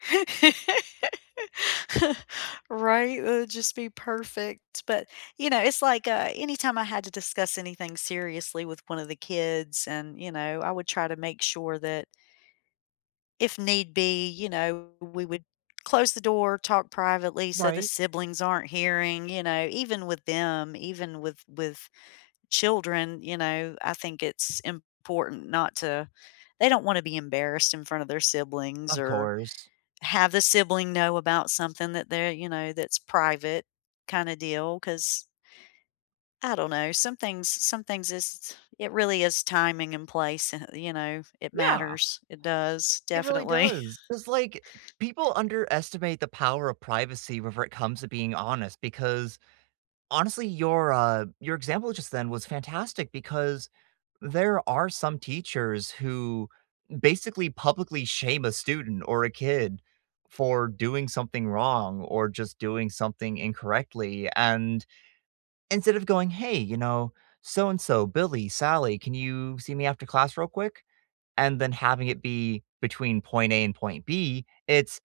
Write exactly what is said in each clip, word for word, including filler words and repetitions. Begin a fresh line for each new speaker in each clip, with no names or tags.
Right, it'd just be perfect, but, you know it's like, uh, anytime I had to discuss anything seriously with one of the kids, and, you know, I would try to make sure that if need be, you know, we would close the door, talk privately so the
Right.
siblings aren't hearing, you know, even with them, even with with children, you know, I think it's important not to they don't want to be embarrassed in front of their siblings
Of
or
course.
have the sibling know about something that they're, you know that's private kinda deal 'cause I don't know. Some things some things is it really is timing and place and you know, it
Yeah.
matters. It does,
It really
definitely.
does, 'cause, like, people underestimate the power of privacy whenever it comes to being honest because honestly, your, uh your example just then was fantastic because there are some teachers who basically publicly shame a student or a kid for doing something wrong or just doing something incorrectly and instead of going, "Hey, you know, so-and-so, Billy, Sally, can you see me after class real quick?" And then having it be between point A and point B, it's,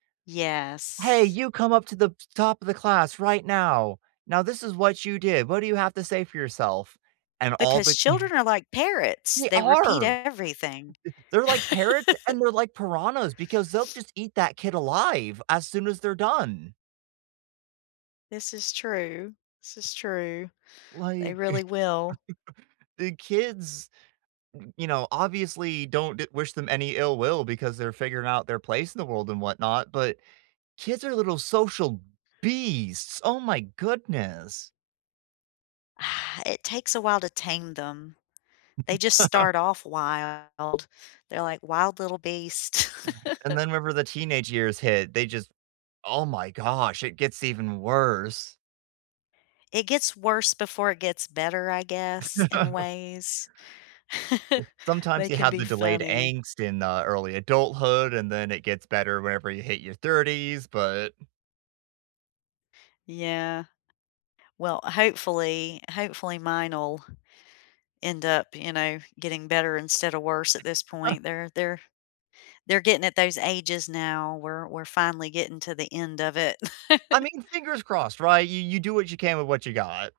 "Hey,
Yes.
you come up to the top of the class right now. Now, this is what you did. What do you have to say for yourself?" And all
Because
the
children are, like, parrots,
They
they repeat
are.
everything.
They're, like, parrots and they're like piranhas because they'll just eat that kid alive as soon as they're done.
This is true. This is true. They
Like,
really will.
the kids, you know, obviously don't d wish them any ill will because they're figuring out their place in the world and whatnot, but kids are little social beasts. Oh my goodness.
It takes a while to tame them. They just start off wild. They're, like, wild little beasts.
Right, and then whenever the teenage years hit, they just, oh, my gosh, it gets even worse.
It gets worse before it gets better, I guess, in ways. They
Sometimes you
can
have
be
the delayed
funny.
angst in, uh, early adulthood, and then it gets better whenever you hit your thirties, but
Yeah. Well, hopefully, hopefully mine'll end up, you know, getting better instead of worse at this point. They're they're they're getting at those ages now. We're we're finally getting to the end of it.
I mean, fingers crossed, right? You you do what you can with what you got.